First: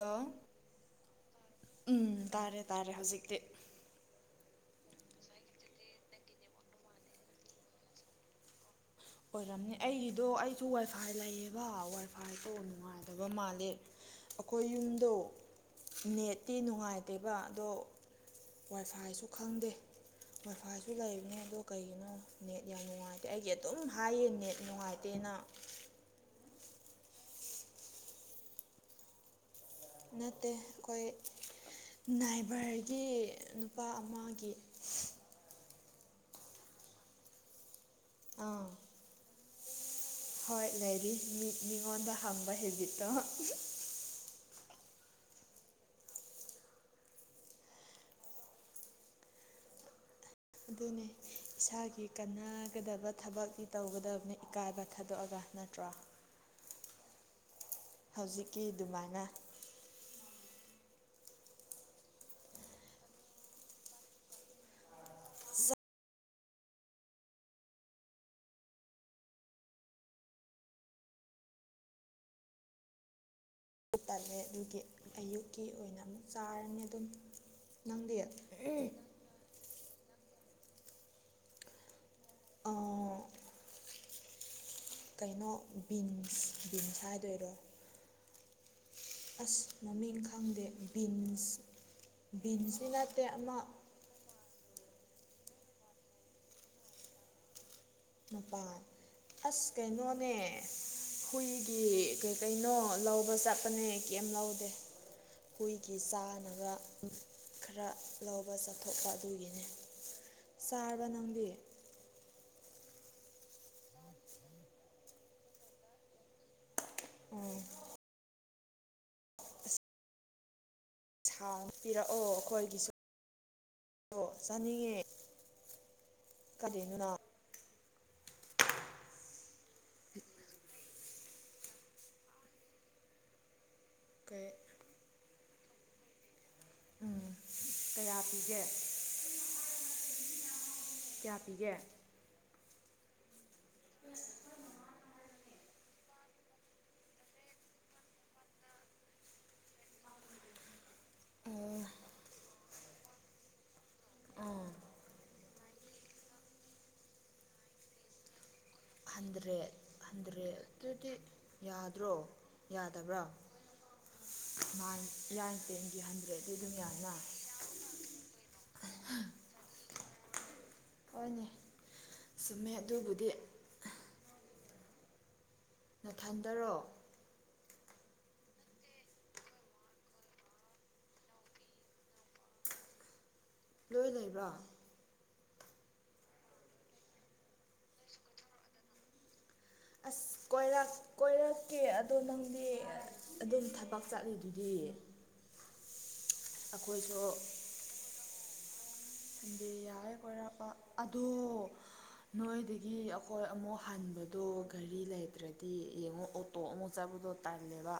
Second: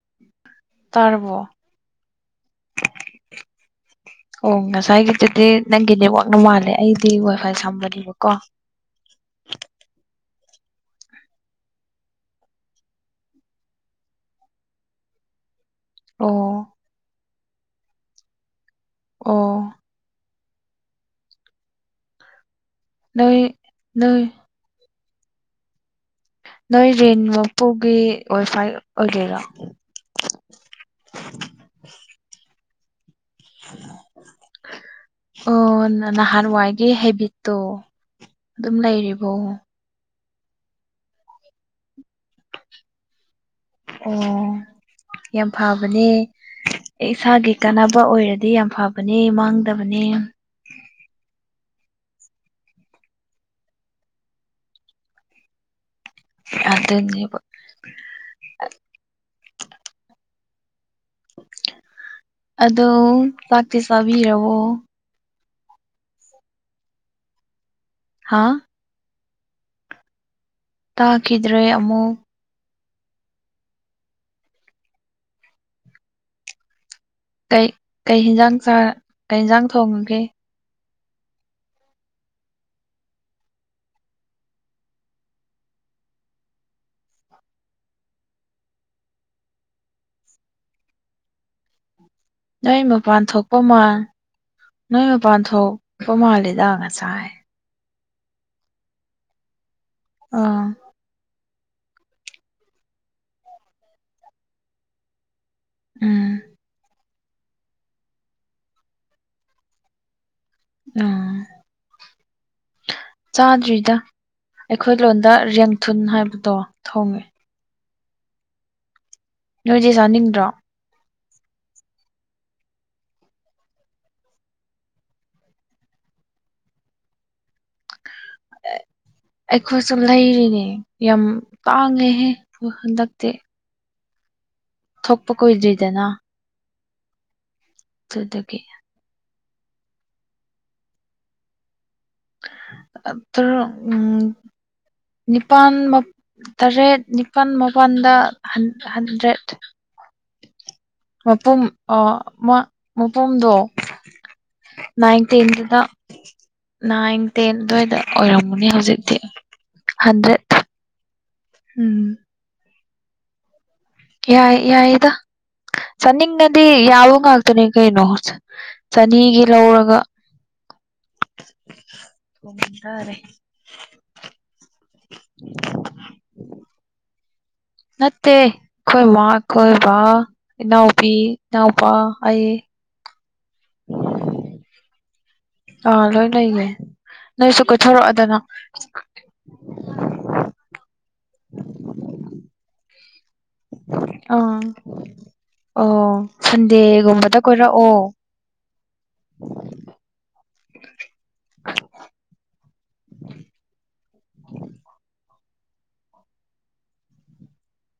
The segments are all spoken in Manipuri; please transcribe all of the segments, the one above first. ꯍꯜꯂꯣ ꯇꯔꯔꯕꯣ ꯎꯝ ꯇꯥꯔꯦ ꯇꯥꯔꯦ ꯍꯧꯖꯤꯛꯇꯤ ꯑꯣ ꯉꯁꯥꯏꯒꯤꯗꯨꯗꯤ ꯅꯪꯒꯤ ꯅꯦꯠꯋꯥꯛꯅ ꯃꯥꯜꯂꯦ ꯑꯩꯗꯤ ꯍꯏ ꯋꯥꯏ ꯁꯝꯕꯅꯦꯕꯀꯣ ꯑꯗꯨ ꯋꯥꯏ ꯐꯥꯏ ꯂꯩꯌꯦꯕ ꯋꯥꯏ ꯐꯥꯏꯗꯣ ꯅꯨꯡꯉꯥꯏꯗꯕ ꯃꯥꯜꯂꯦ ꯑꯩꯈꯣꯏ ꯌꯨꯝꯗꯣ ꯑꯣ ꯅꯦꯠꯇꯤ ꯅꯨꯡꯉꯥꯏꯇꯦꯕ ꯑꯗꯣ ꯋꯥꯏꯐꯥꯏꯁꯨ ꯑꯣ ꯈꯪꯗꯦ ꯋꯥꯏꯐꯥꯏꯁꯨ ꯂꯩꯕꯅꯦ ꯑꯗꯣ ꯀꯩꯒꯤꯅꯣ ꯅꯦꯠ ꯌꯥꯝ ꯅꯨꯡꯉꯥꯏꯇꯦ ꯅꯣꯏ ꯑꯩꯒꯤ ꯑꯗꯨꯝ ꯅꯣꯏ ꯍꯥꯏꯌꯦ ꯅꯦꯠ ꯅꯨꯡꯉꯥꯏꯇꯦ ꯇꯅ ꯅꯣꯏ ꯔꯦꯟ ꯃꯄꯨꯒꯤ ꯑꯣꯏꯐꯥꯏ ꯑꯣꯏꯒꯦꯔꯣ ꯅꯠꯇꯦ ꯑꯩꯈꯣꯏ ꯅꯥꯏꯕꯔꯒꯤ ꯅꯨꯄꯥ ꯑꯃꯒꯤ ꯑꯣ ꯅꯍꯥꯟꯋꯥꯏꯒꯤ ꯍꯦꯕꯤꯠꯇꯣ ꯑꯥ ꯑꯗꯨꯝ ꯂꯩꯔꯤꯕꯣ ꯍꯣꯏ ꯂꯩꯔꯤ ꯃꯤꯠ ꯃꯤꯉꯣꯟꯗ ꯍꯪꯝꯕ ꯍꯤꯖꯤꯠꯇꯣ ꯑꯣ ꯌꯥꯝ ꯐꯕꯅꯦ ꯑꯩ ꯏꯁꯥꯒꯤ ꯀꯥꯟꯅꯕ ꯑꯣꯏꯔꯗꯤ ꯌꯥꯝ ꯐꯕꯅꯤ ꯃꯥꯡꯗꯕꯅꯤ ꯑꯗꯨꯅꯤ ꯏꯁꯥꯒꯤ ꯀꯥꯟꯅꯒꯗꯕ ꯊꯕꯛꯇꯤ ꯇꯧꯒꯗꯕꯅꯤ ꯏꯀꯥꯏꯕ ꯊꯥꯗꯣꯛꯑꯒ ꯅꯠꯇ꯭ꯔꯥ ꯑꯗꯨꯗꯅꯤ ꯍꯧꯖꯤꯛꯀꯤ ꯑꯗꯨꯃꯥꯏꯅ ꯑꯗꯣ ꯆꯥꯛꯇꯤ ꯆꯥꯕꯤꯔꯣ ꯍꯥꯥ ꯇꯥꯈꯤꯗ꯭ꯔꯦ ꯑꯃꯨꯛ ꯑꯗꯨ ꯇꯂꯦ ꯑꯗꯨꯒꯤ ꯑꯌꯨꯛꯀꯤ ꯑꯣꯏꯅ ꯑꯃꯨꯛ ꯆꯥꯔꯅꯤ ꯑꯗꯨꯝ ꯀꯩ ꯅꯪꯗꯤ ꯀꯩ ꯌꯦꯟꯖꯥꯡ ꯆ ꯀꯩ ꯌꯦꯟꯖꯥꯡ ꯊꯣꯡꯉꯒꯦ ꯑ ꯀꯩꯅꯣ ꯕꯤꯟꯁ ꯕꯤꯟꯁ ꯍꯥꯏꯗꯣꯏꯔꯣ ꯑꯁ ꯃꯃꯤꯡ ꯈꯪꯗꯦ ꯕꯤꯟꯁ ꯅꯣꯏ ꯕꯤꯟꯁꯇꯤ ꯅꯠꯇꯦ ꯃꯄꯥꯟ ꯑꯃ ꯊꯣꯛꯄ ꯃꯥ ꯅꯣꯏ ꯃꯄꯥꯟ ꯊꯣꯛꯄ ꯃꯥꯜꯂꯤꯗ ꯉꯁꯥꯏ ꯅꯨꯄꯥꯟ ꯑꯁ ꯀꯩꯅꯣꯅꯦ ꯑꯥ ꯍꯨꯏ ꯁꯤ ꯀꯩ ꯀꯩꯅꯣ ꯂꯧꯕ ꯆꯠꯄꯅꯦ ꯀꯦꯝ ꯂꯧꯗꯦ ꯍꯨꯏꯒꯤ ꯎꯝ ꯆꯥꯅꯕ ꯈꯔ ꯂꯧꯕ ꯆꯠꯊꯣꯛꯄ ꯑꯗꯨꯒꯤꯅꯤ ꯆꯥꯔꯕ ꯎꯝ ꯅꯪꯗꯤ ꯆꯥꯗ꯭ꯔꯤꯗ ꯑꯩꯈꯣꯏ ꯂꯣꯟꯗ ꯌꯦꯟ ꯊꯨꯟ ꯍꯥꯏꯕꯗꯣ ꯊꯣꯡꯉꯦ ꯎꯝ ꯅꯣꯏꯗꯤ ꯆꯥꯅꯤꯡꯗꯔꯣ ꯍꯥꯎꯅꯤ ꯄꯤꯔꯛꯑꯣ ꯑꯩꯈꯣꯏꯒꯤꯁꯨ ꯆꯥꯅꯤꯡꯉꯦ ꯀꯗꯤꯅ ꯂ ꯑꯩꯈꯣꯏ ꯁꯨ ꯂꯩꯔꯤꯅꯦ ꯌꯥꯝ ꯇꯥꯡꯉꯦꯍꯦ ꯍꯟꯗꯛꯇꯤ ꯀꯩ ꯊꯣꯛꯄ ꯀꯨꯏꯗ꯭ꯔꯤꯗꯅ ꯎꯝ ꯀꯌꯥ ꯑꯗꯨꯗꯨꯒꯤ ꯄꯤꯒꯦ ꯀꯌꯥ ꯄꯤꯒꯦ ꯑꯗꯨꯔꯣ ꯎꯝ ꯅꯤꯄꯥꯜ ꯇꯔꯦꯠ ꯅꯤꯄꯥꯜ ꯃꯄꯜꯗ ꯍꯟꯗ꯭ꯔꯦꯠ ꯃꯄꯨꯝ ꯑ ꯃꯄꯨꯝꯗꯣ ꯑꯥ ꯅꯥꯏꯟ ꯇꯦꯟꯗꯨꯗ ꯅꯥꯏꯟ ꯇꯦꯟ ꯑꯗꯨꯋꯥꯏꯗ ꯑꯣꯏꯔꯝ ꯃꯅꯦ ꯍꯧꯖꯤꯛꯇꯤ ꯍꯟꯗ꯭ꯔꯦ ꯍꯟꯗ꯭ꯔꯦꯠ ꯑꯗꯨꯗꯤ ꯎꯝ ꯌꯥꯗ꯭ꯔꯣ ꯌꯥꯗꯕ꯭ꯔꯥ ꯌꯥꯏ ꯅꯥꯏꯟ ꯌꯥꯏꯗ ꯏꯔꯥꯏꯟ ꯇꯦꯟꯒꯤ ꯍꯟꯗ꯭ꯔꯦꯠꯇꯤ ꯆꯥꯅꯤꯡꯂꯗꯤ ꯑꯗꯨꯝ ꯌꯥꯏꯅ ꯌꯥꯕ ꯉꯥꯛꯇꯅꯦ ꯀꯩꯅꯣ ꯆꯅꯤꯒꯤ ꯂꯧꯔꯒ ꯍꯣꯏꯅꯦ ꯁꯨꯝꯃꯦ ꯊꯣꯡꯖꯔꯦ ꯑꯗꯨꯕꯨꯗꯤ [inaudible] ꯅꯊꯟꯗꯔꯣ ꯅꯠꯇꯦ ꯑꯩꯈꯣꯏ ꯃꯥ ꯈꯣꯏ ꯕꯥ ꯏꯅꯥꯎꯕꯤ ꯏꯅꯥꯎꯄꯥ ꯑꯩ ꯂꯣꯏ ꯂꯩꯕ꯭ꯔꯣ ꯑꯥ ꯂꯣꯏ ꯂꯩꯌꯦ ꯅꯣꯏꯁꯨ ꯀꯣꯏꯊꯣꯔꯛꯑꯣꯗꯅ ꯑꯁ ꯀꯣꯏ ꯀꯣꯏꯔꯛꯀꯦ ꯑꯗꯣ ꯅꯪꯗꯤ ꯑꯗꯨꯝ ꯊꯕꯛ ꯑꯥ ꯆꯠꯂꯤꯗꯨꯗꯤ ꯑꯣ ꯑꯩꯈꯣꯏꯁꯨ ꯁꯟꯗꯦꯒꯨꯝꯕꯗ ꯀꯣꯏꯔꯛꯑꯣ ꯁꯟꯗꯤ ꯌꯥꯔꯦ ꯀꯣꯏꯔꯛꯄ ꯑꯗꯣ ꯅꯣꯏꯗꯒꯤ ꯑꯩꯈꯣꯏ ꯑꯃꯨꯛ ꯍꯟꯕꯗꯣ ꯒꯥꯔꯤ ꯂꯩ ꯑꯗꯨ꯭ꯔꯗꯤ ꯌꯦꯡꯉꯣ ꯑꯣꯇꯣ ꯑꯃꯨꯛ ꯆꯠꯄꯗꯣ ꯇꯜꯂꯦꯕ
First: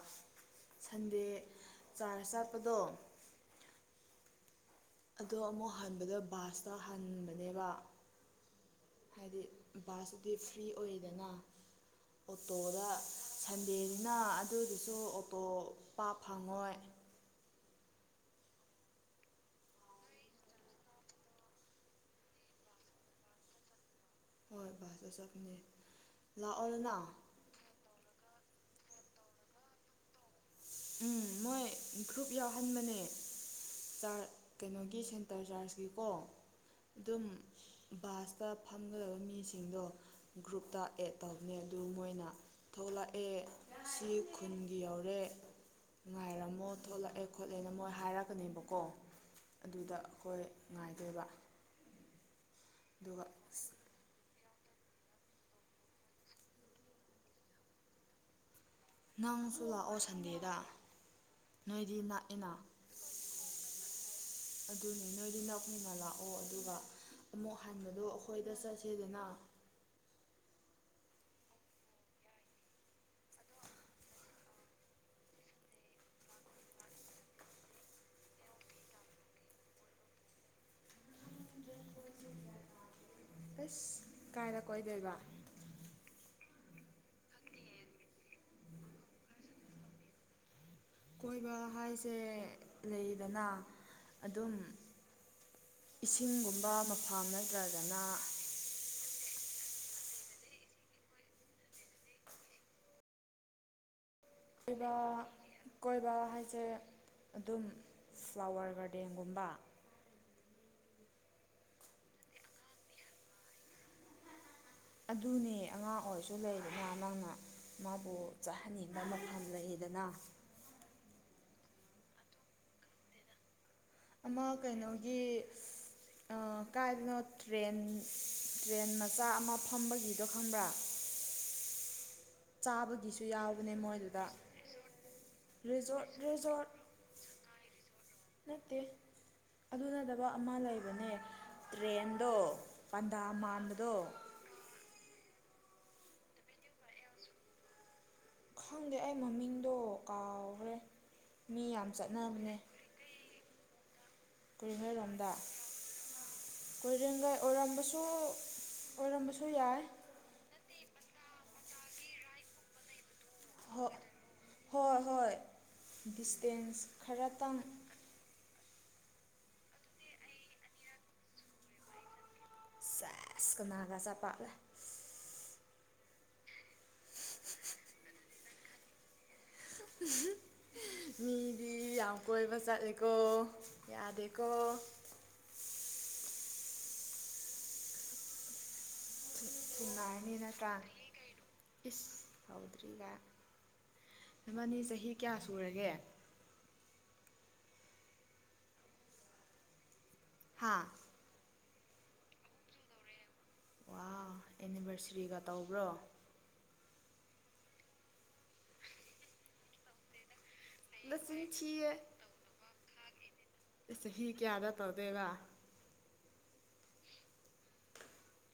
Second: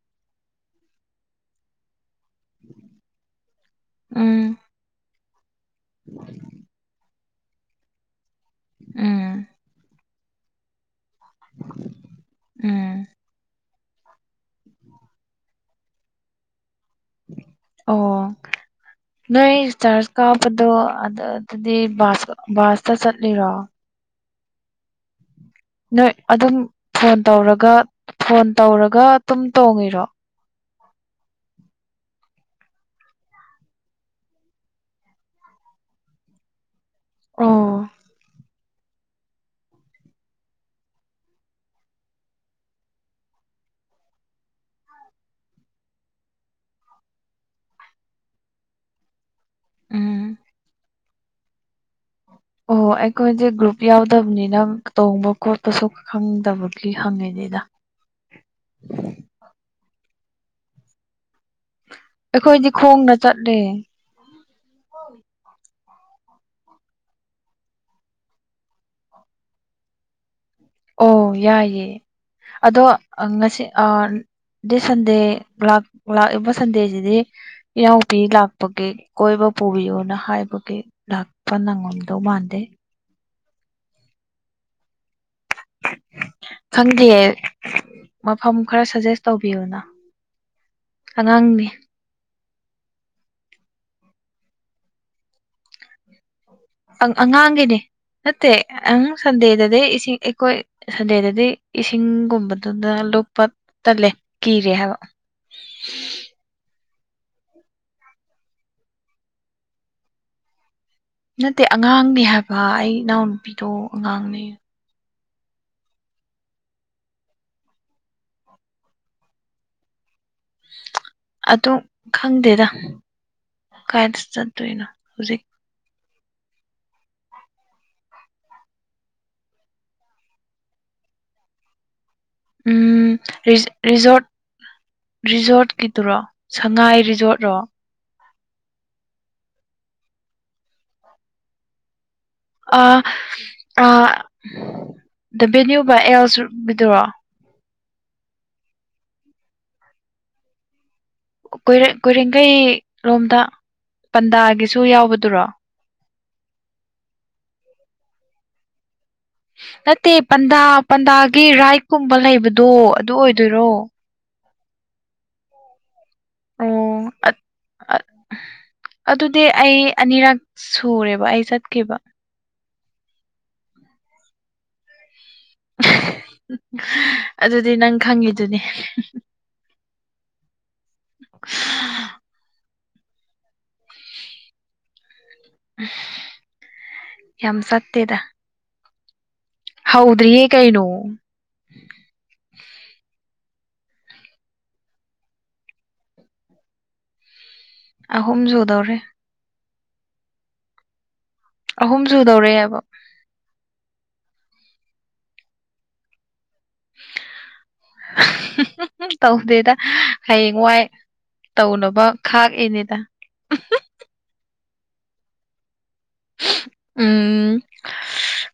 ꯁꯟꯗꯦ ꯆꯨꯠꯆ ꯆꯠꯄꯗꯣ ꯎꯝ ꯑꯗꯣ ꯑꯃꯨꯛ ꯍꯟꯕꯗꯣ ꯕꯥꯁꯇ ꯍꯟꯕꯅꯦꯕ ꯎꯝ ꯍꯥꯏꯗꯤ ꯕꯥꯁꯇꯨꯗꯤ ꯐ꯭ꯔꯤ ꯑꯣꯏ ꯎꯝ ꯑꯣꯇꯣꯗ ꯁ ꯗꯅꯤꯅ ꯑꯗꯨꯒꯤꯁꯨ ꯑꯣꯇꯣ ꯄꯥꯛ ꯐꯪꯉꯣꯏ ꯑꯣ ꯅꯣꯏ ꯆꯥꯔꯖ ꯀꯥꯄꯗꯣ ꯑꯗꯨ ꯑꯗꯨꯗꯤ ꯕꯥꯁ ꯕꯥꯁꯇ ꯆꯠꯂꯤꯔꯣ ꯍꯣꯏ ꯕꯥꯁ ꯇꯥ ꯆꯠ ꯅꯣꯏ ꯑꯗꯨꯝ ꯐꯣꯟ ꯇꯧꯔꯒ ꯐꯣꯟ ꯇꯧꯔꯒ ꯑꯗꯨꯝ ꯇꯣꯡꯉꯤꯔꯣ ꯎꯝ ꯃꯣꯏ ꯒ꯭ꯔꯨꯞ ꯌꯥꯎꯍꯟꯕꯅꯦ ꯀꯩꯅꯣꯒꯤ ꯁꯦꯟꯇꯔ ꯆꯥꯔꯖ ꯀꯤꯀꯣ ꯑꯗꯨꯝ ꯎꯝ ꯕꯥꯁꯇ ꯐꯝꯒꯗꯕ ꯃꯤꯁꯤꯡꯗꯣ ꯒ꯭ꯔꯨꯞꯇ ꯑꯦꯗ ꯇꯧꯅꯦ ꯑꯗꯨ ꯃꯣꯏꯅ ꯊꯣꯛꯂꯛꯑꯦ ꯁꯤ ꯈꯨꯟꯒꯤ ꯌꯧꯔꯦ ꯉꯉꯥꯏꯔꯝꯃꯣ ꯊꯣꯛꯂꯛꯑꯦ ꯈꯣꯠꯂꯦꯅ ꯃꯣꯏ ꯍꯥꯏꯔꯛꯀꯅꯦꯕꯀꯣ ꯑꯗꯨꯗ ꯑꯩꯈꯣꯏ ꯉꯥꯏꯗꯦꯕ ꯑꯣ ꯑꯩꯈꯦ ꯭ꯔꯨꯨꯞ ꯌꯥꯎꯗꯕꯅꯤ ꯑꯩꯅꯪ ꯇꯣꯡꯕ ꯈꯣꯠꯄꯁꯨ ꯈꯪꯗꯕꯒꯤ ꯍꯪꯉꯤꯅꯤꯗ ꯅꯪꯁꯨꯨꯂꯥꯛꯑꯣ ꯁꯟꯗꯦꯗ ꯅꯣꯏꯗꯤ ꯅꯥꯛꯏꯅ ꯑꯩꯈꯣꯏꯗꯤ ꯈꯣꯡꯅ ꯆꯠꯂꯦ ꯑꯗꯨꯅꯤ ꯅꯣꯏꯗꯤ ꯅꯥꯛꯄꯅꯤꯅ ꯂꯥꯛꯑꯣ ꯑꯗꯨꯒ ꯑꯃꯨꯛ ꯍꯟꯕꯗꯣ ꯑꯩꯈꯣꯏꯗ ꯆꯠꯁꯦꯗꯅ ꯑꯣ ꯌꯥꯏꯌꯦꯦ ꯑꯗꯣ ꯉꯁꯤ ꯑ ꯁꯟꯗꯦ ꯂꯥꯛꯏꯕ ꯁꯟꯗꯦꯁꯤꯗꯤ ꯏꯅꯥꯎꯄꯤ ꯂꯥꯛꯄꯒꯤ ꯀꯣꯏꯕ ꯄꯨꯕꯤꯌꯣꯅ ꯍꯥꯏꯕꯒꯤ ꯂꯥꯛꯄ ꯅꯪꯉꯝꯗꯧ ꯃꯥꯟꯗꯦ ꯑꯁ ꯀꯥꯏꯅ ꯀꯣꯏꯗꯣꯏꯕ ꯈꯪꯗꯦ ꯃꯐꯝ ꯈꯔ ꯁꯖꯦꯁ ꯇꯧꯕꯤꯌꯨꯅ ꯀꯣꯏꯕ ꯑꯉꯥꯡꯅꯤ ꯍꯥꯏꯁꯦ ꯂꯩꯗꯅ ꯑꯗꯨꯝ ꯏꯁꯤꯡꯒꯨꯝꯕ ꯃꯐꯝ ꯑꯉꯥꯡꯒꯤꯅꯦ ꯅꯠꯇ꯭ꯔꯒꯅ ꯅꯠꯇꯦꯪ ꯁꯟꯗꯦꯗ ꯑꯗꯩ ꯏꯁꯤꯡ ꯑꯩꯈꯣꯏ ꯁꯟꯗꯦꯗꯗꯤ ꯏꯁꯤꯡꯒꯨꯝꯕꯗꯨꯗ ꯂꯨꯞꯄ ꯇꯜꯂꯦ ꯀꯤꯔꯦ ꯀꯣꯏꯕ ꯍꯥꯏꯕ ꯀꯣꯏꯕꯕꯥ ꯍꯥꯏꯁꯦ ꯑꯗꯨꯝ ꯐ꯭ꯂꯥꯋꯔ ꯒꯥꯔꯗꯦꯟꯒꯨꯝꯕ ꯅꯠꯇꯦ ꯑꯉꯥꯡꯅꯦ ꯍꯥꯏꯕ ꯑꯩ ꯏꯅꯥꯎ ꯅꯨꯨꯄꯤꯗꯣ ꯑꯉꯥꯡꯅꯦ ꯑꯗꯨꯅꯦ ꯑꯉꯥꯡ ꯑꯣꯏꯔꯁꯨ ꯂꯩꯗꯅ ꯅꯪꯅ ꯃꯥꯕꯨ ꯆꯥꯍꯟꯅꯤꯡꯕ ꯃꯐꯝ ꯂꯩꯗꯅ ꯑꯗꯨ ꯈꯪꯗꯦꯗ ꯀꯥꯏꯗ ꯑꯃ ꯆꯠꯇꯣꯏꯅꯣ ꯀꯩꯅꯣꯒꯤ ꯍꯧꯖꯤꯛ ꯀꯥꯏꯗꯅꯣ ꯇ꯭ꯔꯦꯟ ꯇ꯭ꯔꯦꯟ ꯃꯆꯥ ꯑꯃ ꯐꯝꯕꯒꯤꯗꯣ ꯈꯪꯕ꯭ꯔꯥ [unintelligible] ꯎꯝ ꯆꯥꯕꯒꯤꯁꯨ ꯌꯥꯎꯕꯅꯦ ꯃꯣꯏꯗꯨꯗ ꯔꯤꯖꯣꯔꯠ ꯔꯤꯖꯣꯔꯠ ꯔꯤꯖꯣꯔꯠꯀꯤꯗꯨꯔꯣ ꯔꯤꯖꯣꯔꯠ ꯁꯉꯥꯏ ꯔꯤꯖꯣꯔꯠꯔꯣ ꯅꯠꯇꯦ ꯑꯗꯨ ꯅꯗꯕ ꯑꯃ ꯂꯩꯕꯅꯦ ꯇ꯭ꯔꯦꯟ ꯑ ꯑ ꯗ ꯕꯦꯅ꯭ꯌꯨ ꯕꯥ ꯑꯦꯜꯁꯕꯤꯗꯨꯔꯣ ꯈꯪꯗꯦ ꯑꯩ ꯃꯃꯤꯡꯗꯣ ꯀꯥꯎꯈ꯭ꯔꯦ ꯃꯤ ꯣꯏꯔ ꯌꯥꯝ ꯆꯠꯅꯕꯅꯦ ꯀꯣꯏꯔꯦꯡꯈꯩꯔꯣꯝꯗ ꯄꯟꯗꯥꯒꯤꯁꯨ ꯌꯥꯎꯕꯗꯨꯔꯣ ꯀꯣꯏꯔꯦꯡꯒ ꯑꯣꯏꯔꯝꯕꯁꯨ ꯑꯣꯏꯔꯝꯕꯁꯨ ꯌꯥꯏ ꯅꯠꯇꯦ ꯄꯟꯗꯥ ꯄꯟꯗꯥꯒꯤ ꯔꯥꯏꯠꯀꯨꯝꯕ ꯂꯩꯕꯗꯣ ꯑꯗꯨ ꯑꯣꯏꯗꯣꯏꯔꯣ ꯍꯣꯏ ꯍꯣꯏ ꯍꯣꯏ ꯗꯤꯁꯇꯦꯟꯁ ꯑꯣ ꯈꯔꯇꯪ ꯑꯗꯨꯗꯤ ꯑꯩ ꯑꯅꯤꯔꯛ ꯁꯨꯔꯦꯕ ꯑꯩ ꯆꯠꯈꯤꯕ ꯁꯦꯁꯀꯅꯥꯒꯥ ꯆꯆꯥ ꯄꯥꯛꯂꯦ ꯑꯗꯨꯗꯤ ꯅꯪ ꯈꯪꯉꯤꯗꯨꯅꯦ ꯃꯤꯗꯤ ꯌꯥꯝ ꯀꯣꯏꯕ ꯆꯠꯂ ꯌꯥꯗꯀ ꯌꯥꯝ ꯁꯠꯇꯦꯗ ꯊꯤꯅꯔꯅꯤ ꯅꯠꯇ꯭ꯔꯥꯅꯦ ꯁꯧꯗ꯭ꯔꯤꯒ ꯃꯃꯅꯤ ꯆꯍꯤ ꯀꯌꯥ ꯁꯨꯔꯒꯦ ꯑꯍꯨꯝꯁꯨꯨꯗꯧꯔꯦ ꯍꯥꯥ ꯑꯍꯨꯝ ꯁꯨꯗꯧꯔꯦꯕ ꯋꯥ ꯑꯦꯅꯤꯚꯔꯁꯔꯤꯒ ꯇꯧꯕ꯭ꯔꯣ ꯇꯧꯗꯦꯗ ꯍꯥꯏꯌꯦ ꯃꯏ ꯅꯆꯤꯟ ꯊꯤꯌꯦ ꯇꯧꯅꯕ ꯈꯥꯛꯏꯅꯦꯗ ꯆꯍꯤ ꯀꯌꯥꯗ ꯇꯧꯗꯦꯕ ꯎꯝ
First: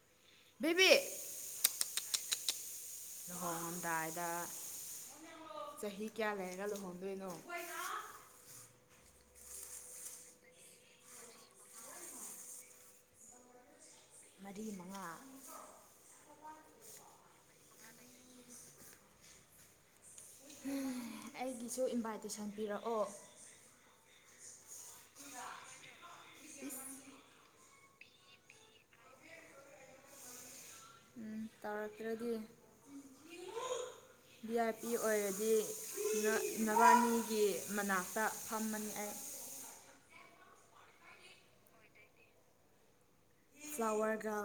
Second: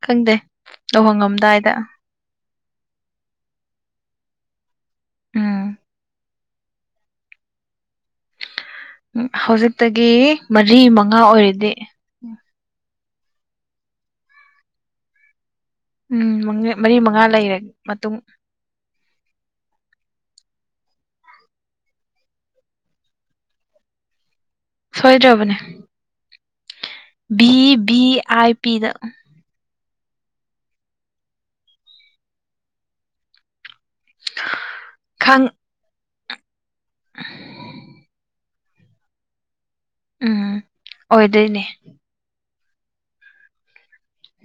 ꯈꯪꯗꯦ ꯕꯦꯕꯤ ꯂꯨꯍꯣꯡꯉꯝꯗꯥꯏꯗ ꯂꯨꯍꯣꯡꯉꯝꯗꯥꯏꯗ ꯎꯝ ꯆꯍꯤ ꯀꯌꯥ ꯂꯩ ꯀ ꯂꯨ ꯍꯣꯡꯗꯣꯏꯅꯣ ꯎꯝ ꯍꯧꯖꯤꯛꯇꯒꯤ ꯃꯔꯤ ꯃꯉꯥ ꯑꯣꯏꯔꯤꯗꯤ ꯎꯝ ꯃꯔꯤꯃ ꯎꯝ ꯃꯔꯤ ꯃꯉꯥ ꯂꯩꯔꯦ ꯃꯇꯨꯡ ꯑꯩꯒꯤꯁꯨ ꯏꯟꯚꯥꯏꯇꯦꯁꯟ ꯄꯤꯔꯛꯑꯣ ꯁꯣꯏꯗ꯭ꯔꯕꯅꯦ ꯚꯤ ꯚꯤ ꯑꯥꯏ ꯄꯤꯗ ꯎꯝ ꯇꯧꯔꯛꯛꯇꯔꯗꯤ ꯚꯤ ꯑꯥꯥꯏ ꯄꯤ ꯈꯪ ꯑꯣꯏꯔꯗꯤ ꯅꯕꯥꯅꯤꯒꯤ ꯃꯅꯥꯛꯇ ꯐꯝꯃꯅꯤ ꯑꯩ ꯎꯝ ꯑꯣꯏꯗꯣꯏꯅꯦ ꯐ꯭ꯂꯥꯋꯔꯒ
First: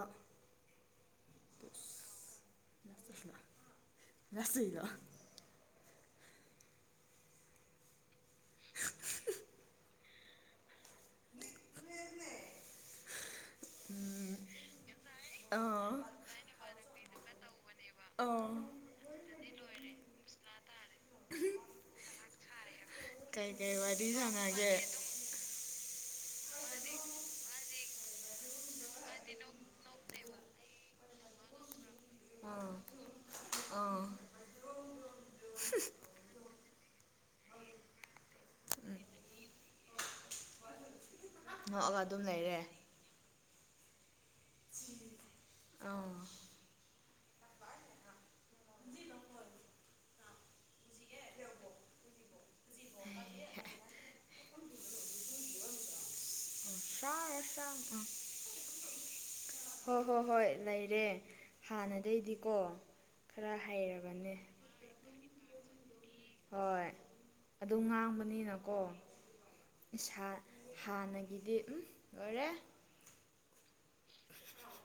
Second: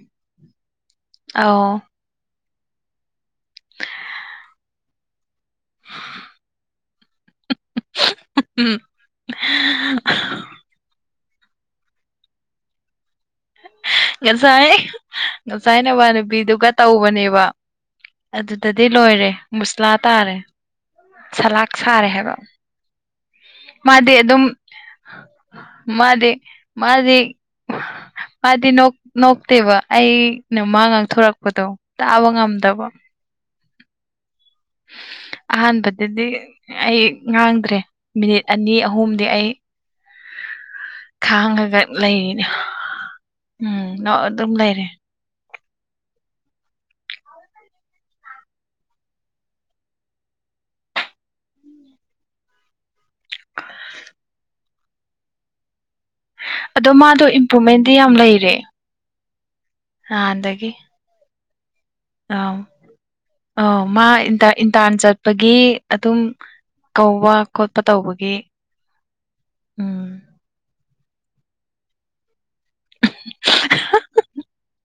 ꯑ ꯌꯥꯁ ꯏꯂ [unintelligible] ꯎꯝ ꯉꯁꯥꯏ ꯉꯁꯥꯏ ꯑꯥ ꯅꯋꯥ ꯅꯨꯨꯄꯤꯗꯨꯒ ꯇꯧꯕꯅꯦꯕ ꯑꯥ ꯑꯗꯨꯗꯗꯤ ꯂꯣꯏꯔꯦ ꯃꯨꯁꯂꯥ ꯇꯥꯔꯦ ꯁꯂꯥꯥꯛ ꯁꯥꯔꯦ ꯍꯥꯏꯕ ꯀꯩꯀꯩ ꯋꯥꯔꯤ ꯃꯥꯗꯤ ꯑꯗꯨꯝ ꯁꯥꯟꯅꯒꯦ ꯃꯥꯗꯤ ꯃꯥꯗꯤ ꯃꯥꯗꯤ ꯅꯣꯛꯇꯦꯕ ꯑꯩꯅ ꯃꯥ ꯉꯥꯡꯊꯣꯔꯛꯄꯗꯣ ꯇꯥꯕ ꯑꯥ ꯉꯝꯗꯕ ꯑꯥ ꯑꯍꯥꯟꯕꯕꯠꯇꯗꯤ ꯑꯩ ꯉꯥꯡꯗ꯭ꯔꯦ ꯃꯤꯅꯤꯠ ꯑꯅꯤ ꯑꯍꯨꯝꯗꯤ ꯑꯩ ꯈꯥꯡꯉꯒ ꯅꯣꯛꯑꯒ ꯑꯗꯨꯝ ꯂꯩꯔꯤꯅꯦ ꯂꯩꯔꯦ ꯎꯝ ꯅ ꯑꯗꯨꯝ ꯂꯩꯔꯦ ꯑ ꯑꯗꯣ ꯃꯥꯗꯣ ꯁꯥꯔ ꯏꯝꯄ꯭ꯔꯨꯚꯃꯦꯟꯗꯤ ꯁꯥꯔ ꯌꯥꯝ ꯂꯩꯔꯦ ꯑꯥ ꯍꯣꯏ ꯍꯣꯏ ꯍꯣꯏ ꯅꯥꯟꯗꯒꯤ ꯂꯩꯔꯦ ꯑꯥꯎ ꯍꯥꯟꯅꯗꯩꯗꯤꯀꯣ ꯈꯔ ꯑꯥꯎ ꯃꯥ ꯍꯩꯔꯕꯅꯦ ꯏꯟꯇꯥꯟ ꯆꯠꯄꯒꯤ ꯑꯗꯨꯝ ꯍꯣꯏ ꯀꯧꯕ ꯈꯣꯠꯄ ꯇꯧꯕꯒꯤ ꯎꯝ ꯏꯁ ꯍꯥꯟꯅꯒꯤꯗꯤ ꯎꯝ ꯂꯣꯏꯔꯦ [inaudible]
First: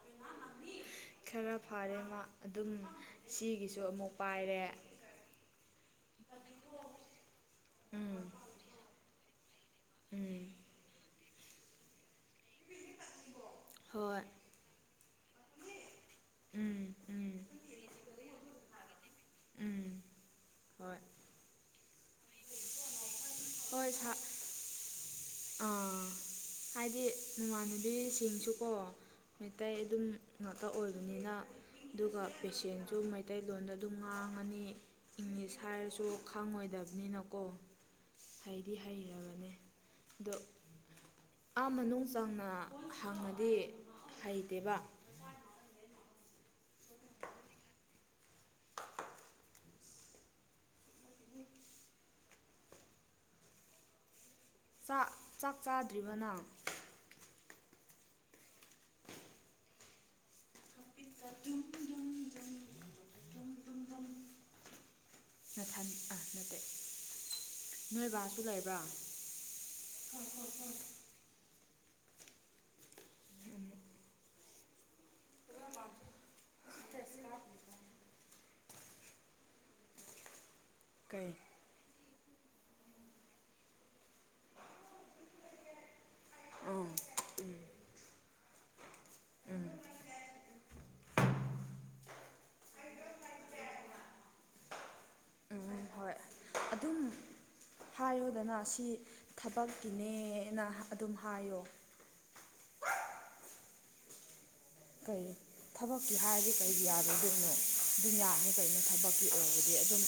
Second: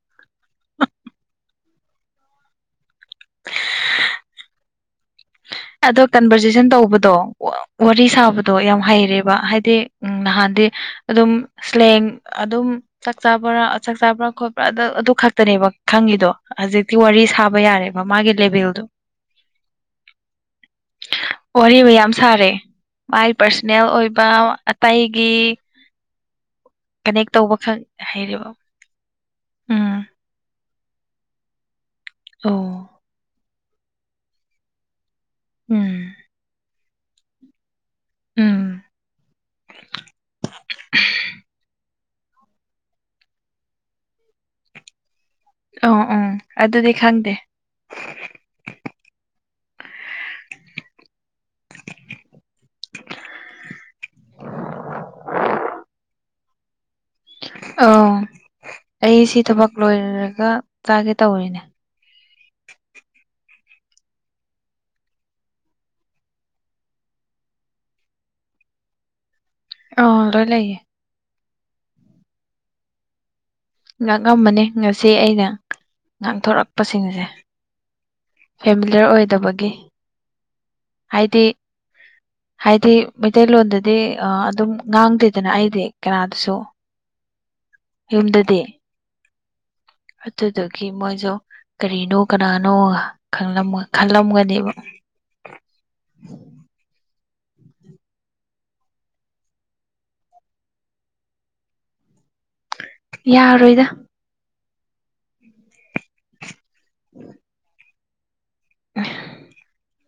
[inaudible] ꯈꯔ ꯐꯔꯦ ꯑꯗꯨꯝ ꯁꯤꯒꯤꯁꯨ ꯑꯃꯨꯛ ꯄꯥꯏꯔꯦ ꯑꯗꯣ ꯀꯟꯚꯔꯖꯦꯁꯟ ꯇꯧꯕꯗꯣ ꯋꯥꯔꯤ ꯎꯝ ꯁꯥꯕꯗꯣ ꯌꯥꯝ ꯍꯩꯔꯦꯕ ꯍꯥꯏ ꯎꯝ ꯅꯍꯥꯟꯗꯤ ꯑꯗꯨꯝ ꯁ꯭ꯂꯦꯡ ꯑꯗꯨꯝ ꯆꯥꯛ ꯆꯥꯕ꯭ꯔꯥ ꯆꯥꯛ ꯍꯣꯏ ꯆꯥꯕ꯭ꯔꯥ ꯈꯣꯠꯄ꯭ꯔꯥ ꯑꯗꯨ ꯈꯛꯇꯅꯦꯕ ꯈꯪꯉꯤꯗꯣ ꯎꯝ ꯍꯧꯖꯤꯛꯇꯤ ꯋꯥꯔꯤ ꯎꯝ ꯊꯥꯕ ꯌꯥꯔꯦꯕ ꯃꯥꯒꯤ ꯂꯦꯚꯦꯜꯗꯣ ꯎꯝ ꯍꯣꯏ ꯋꯥ ꯌꯥꯝ ꯁꯥꯔꯦ ꯃꯥꯏ ꯄꯥꯔꯁꯣꯅꯦꯜ ꯍꯣꯏ ꯁꯥ ꯑꯣꯏꯕ ꯑꯇꯩ ꯑꯥ ꯍꯥꯏꯗꯤ ꯀꯅꯦꯛ ꯇꯧꯕ ꯈꯛ ꯍꯩꯔꯦꯕ ꯅꯃꯥꯟꯅꯕꯤꯁꯤꯡꯁꯨꯀꯣ ꯃꯩꯇꯩ ꯎꯝ ꯑꯗꯨꯝ ꯇ ꯑꯣꯏꯕꯅꯤꯅ ꯑꯗꯨꯒ ꯑꯣ ꯄꯦꯁꯦꯟꯁꯨ ꯃꯩꯇꯩꯂꯣꯟꯗ ꯑꯗꯨꯝ ꯉꯥꯡꯉꯅꯤ ꯏꯪꯂꯤꯁ ꯍꯥꯏꯔꯁꯨ ꯎꯝ ꯈꯪꯉꯣꯏꯗꯕꯅꯤꯅꯀꯣ ꯎꯝ ꯍꯥꯏꯗꯤ ꯍꯩꯔꯕꯅꯦ ꯑꯗꯣ ꯑꯥ ꯃꯅꯨꯡ ꯆꯥꯎꯪꯅ ꯍꯪꯉꯗꯤ ꯍꯩꯇꯦꯕ ꯑ ꯎꯝ ꯑꯗꯨꯗꯤ ꯈꯪꯗꯦ ꯆꯥꯛ ꯆꯥꯛ ꯆꯥꯗ꯭ꯔꯤꯕꯅ ꯑꯥꯎ ꯑꯩꯁꯤ ꯊꯕꯛ ꯂꯣꯏꯔꯔꯒ ꯆꯥꯒꯦ ꯇꯧꯔꯤꯅꯦ ꯊ ꯑꯥ ꯅꯠꯇꯦ ꯅꯣꯏ ꯕꯥꯁꯨ ꯂꯩꯕ꯭ꯔꯣ ꯑ ꯂꯣꯏ ꯂꯩꯦ ꯉꯥꯡꯉꯝꯕꯅꯤ ꯉꯁꯤ ꯑꯩꯅ ꯉꯥꯡꯊꯣꯔꯛꯄꯁꯤꯡ ꯑꯁꯦ ꯐꯦꯃꯤꯂꯔ ꯑꯣꯏꯗꯕꯒꯤ ꯀꯩ ꯍꯥꯏꯗꯤ ꯍꯥꯏꯗꯤ ꯃꯩꯇꯩꯂꯣꯟꯗꯗꯤ ꯑꯗꯨꯝ ꯉꯥꯡꯗꯦꯗꯅ ꯑꯩꯗꯤ ꯀꯅꯥꯗꯁꯨ ꯎꯝ ꯌꯨꯝꯗꯗꯤ ꯎꯝ ꯑꯗꯨꯗꯒꯤ ꯃꯣꯏꯁꯨ ꯀꯔꯤꯅꯣ ꯀꯅꯥꯅꯣ ꯈ ꯈꯜꯂꯝꯒꯅꯦꯕ ꯎꯝ ꯍꯣꯏ ꯑꯗꯨꯝ ꯍꯥꯏꯌꯣꯗꯅ ꯁꯤ ꯊꯕꯛꯀꯤꯅꯦꯅ ꯑꯗꯨꯝ ꯍꯥꯏꯌꯣ ꯌꯥꯔꯣꯏꯗ ꯀꯔꯤ ꯊꯕꯛꯀꯤ ꯍꯥꯏꯔꯗꯤ ꯀꯩ ꯌꯥꯔꯣꯏꯗꯣꯏꯅꯣ ꯑꯗꯨꯝ ꯌꯥꯅꯤ ꯀꯩꯅꯣ ꯊꯕꯛꯀꯤ ꯑꯣꯏꯕꯗꯤ ꯑꯗꯨꯝ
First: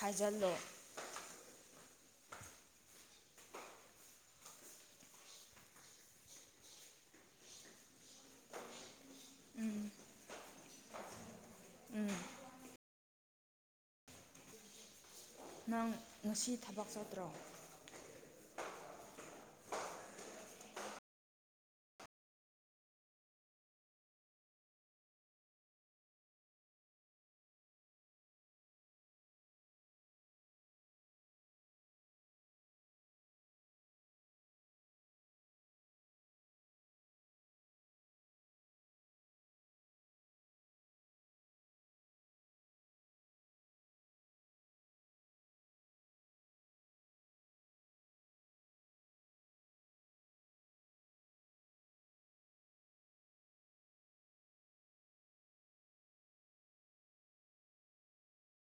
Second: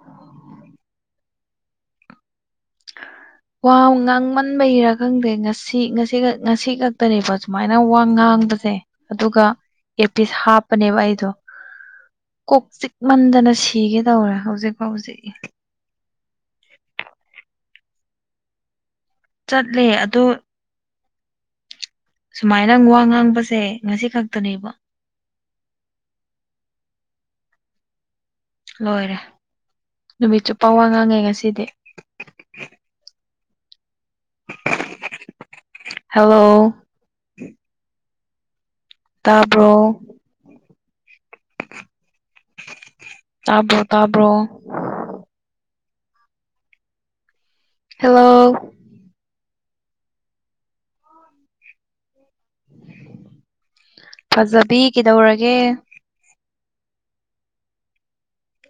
ꯍꯥꯏꯖꯤꯜꯂꯣ ꯑ ꯋꯥ ꯉꯥꯡꯃꯟꯕꯒꯤꯔꯥ ꯈꯪꯗꯦ ꯉꯁꯤ ꯉꯁꯤ ꯉꯁꯤ ꯈꯛꯇꯅꯦꯕꯣ ꯁꯨꯃꯥꯏꯅ ꯋꯥ ꯉꯥꯡ ꯈꯪꯕꯁꯦ ꯑꯗꯨꯒ ꯑꯦ ꯄꯤꯁ ꯍꯥꯞꯄꯅꯦꯕ ꯑꯩꯗꯣ ꯎꯝ ꯀꯣꯛ ꯆꯤꯛꯃꯟꯗꯅ ꯁꯤꯒꯦ ꯇꯧꯔꯦ ꯍꯧꯖꯤꯛ ꯐꯥꯎꯖꯤꯛ ꯅꯪ ꯉꯁꯤ ꯊꯕꯛ ꯆꯠꯇ꯭ꯔꯣ ꯆꯠꯂꯦ ꯑ ꯁꯨꯃꯥꯏꯅ ꯋꯥ ꯉꯥꯡꯕꯁꯦ ꯉꯁꯤ ꯈꯛꯇꯅꯦꯕ [unintelligible] ꯂꯣꯏꯔꯦ ꯅꯨꯃꯤꯠ ꯆꯨꯞꯄ ꯋꯥ ꯉꯥꯡꯉꯦ ꯉꯁꯤꯗꯤ ꯍꯂꯣ ꯇꯔꯕ꯭ꯔꯣ ꯇꯥꯕ꯭ꯔꯣ ꯇꯥꯕ꯭ꯔꯣ ꯍꯜꯂꯣ ꯐꯖꯕꯤ ꯀꯩꯗꯧꯔꯒꯦ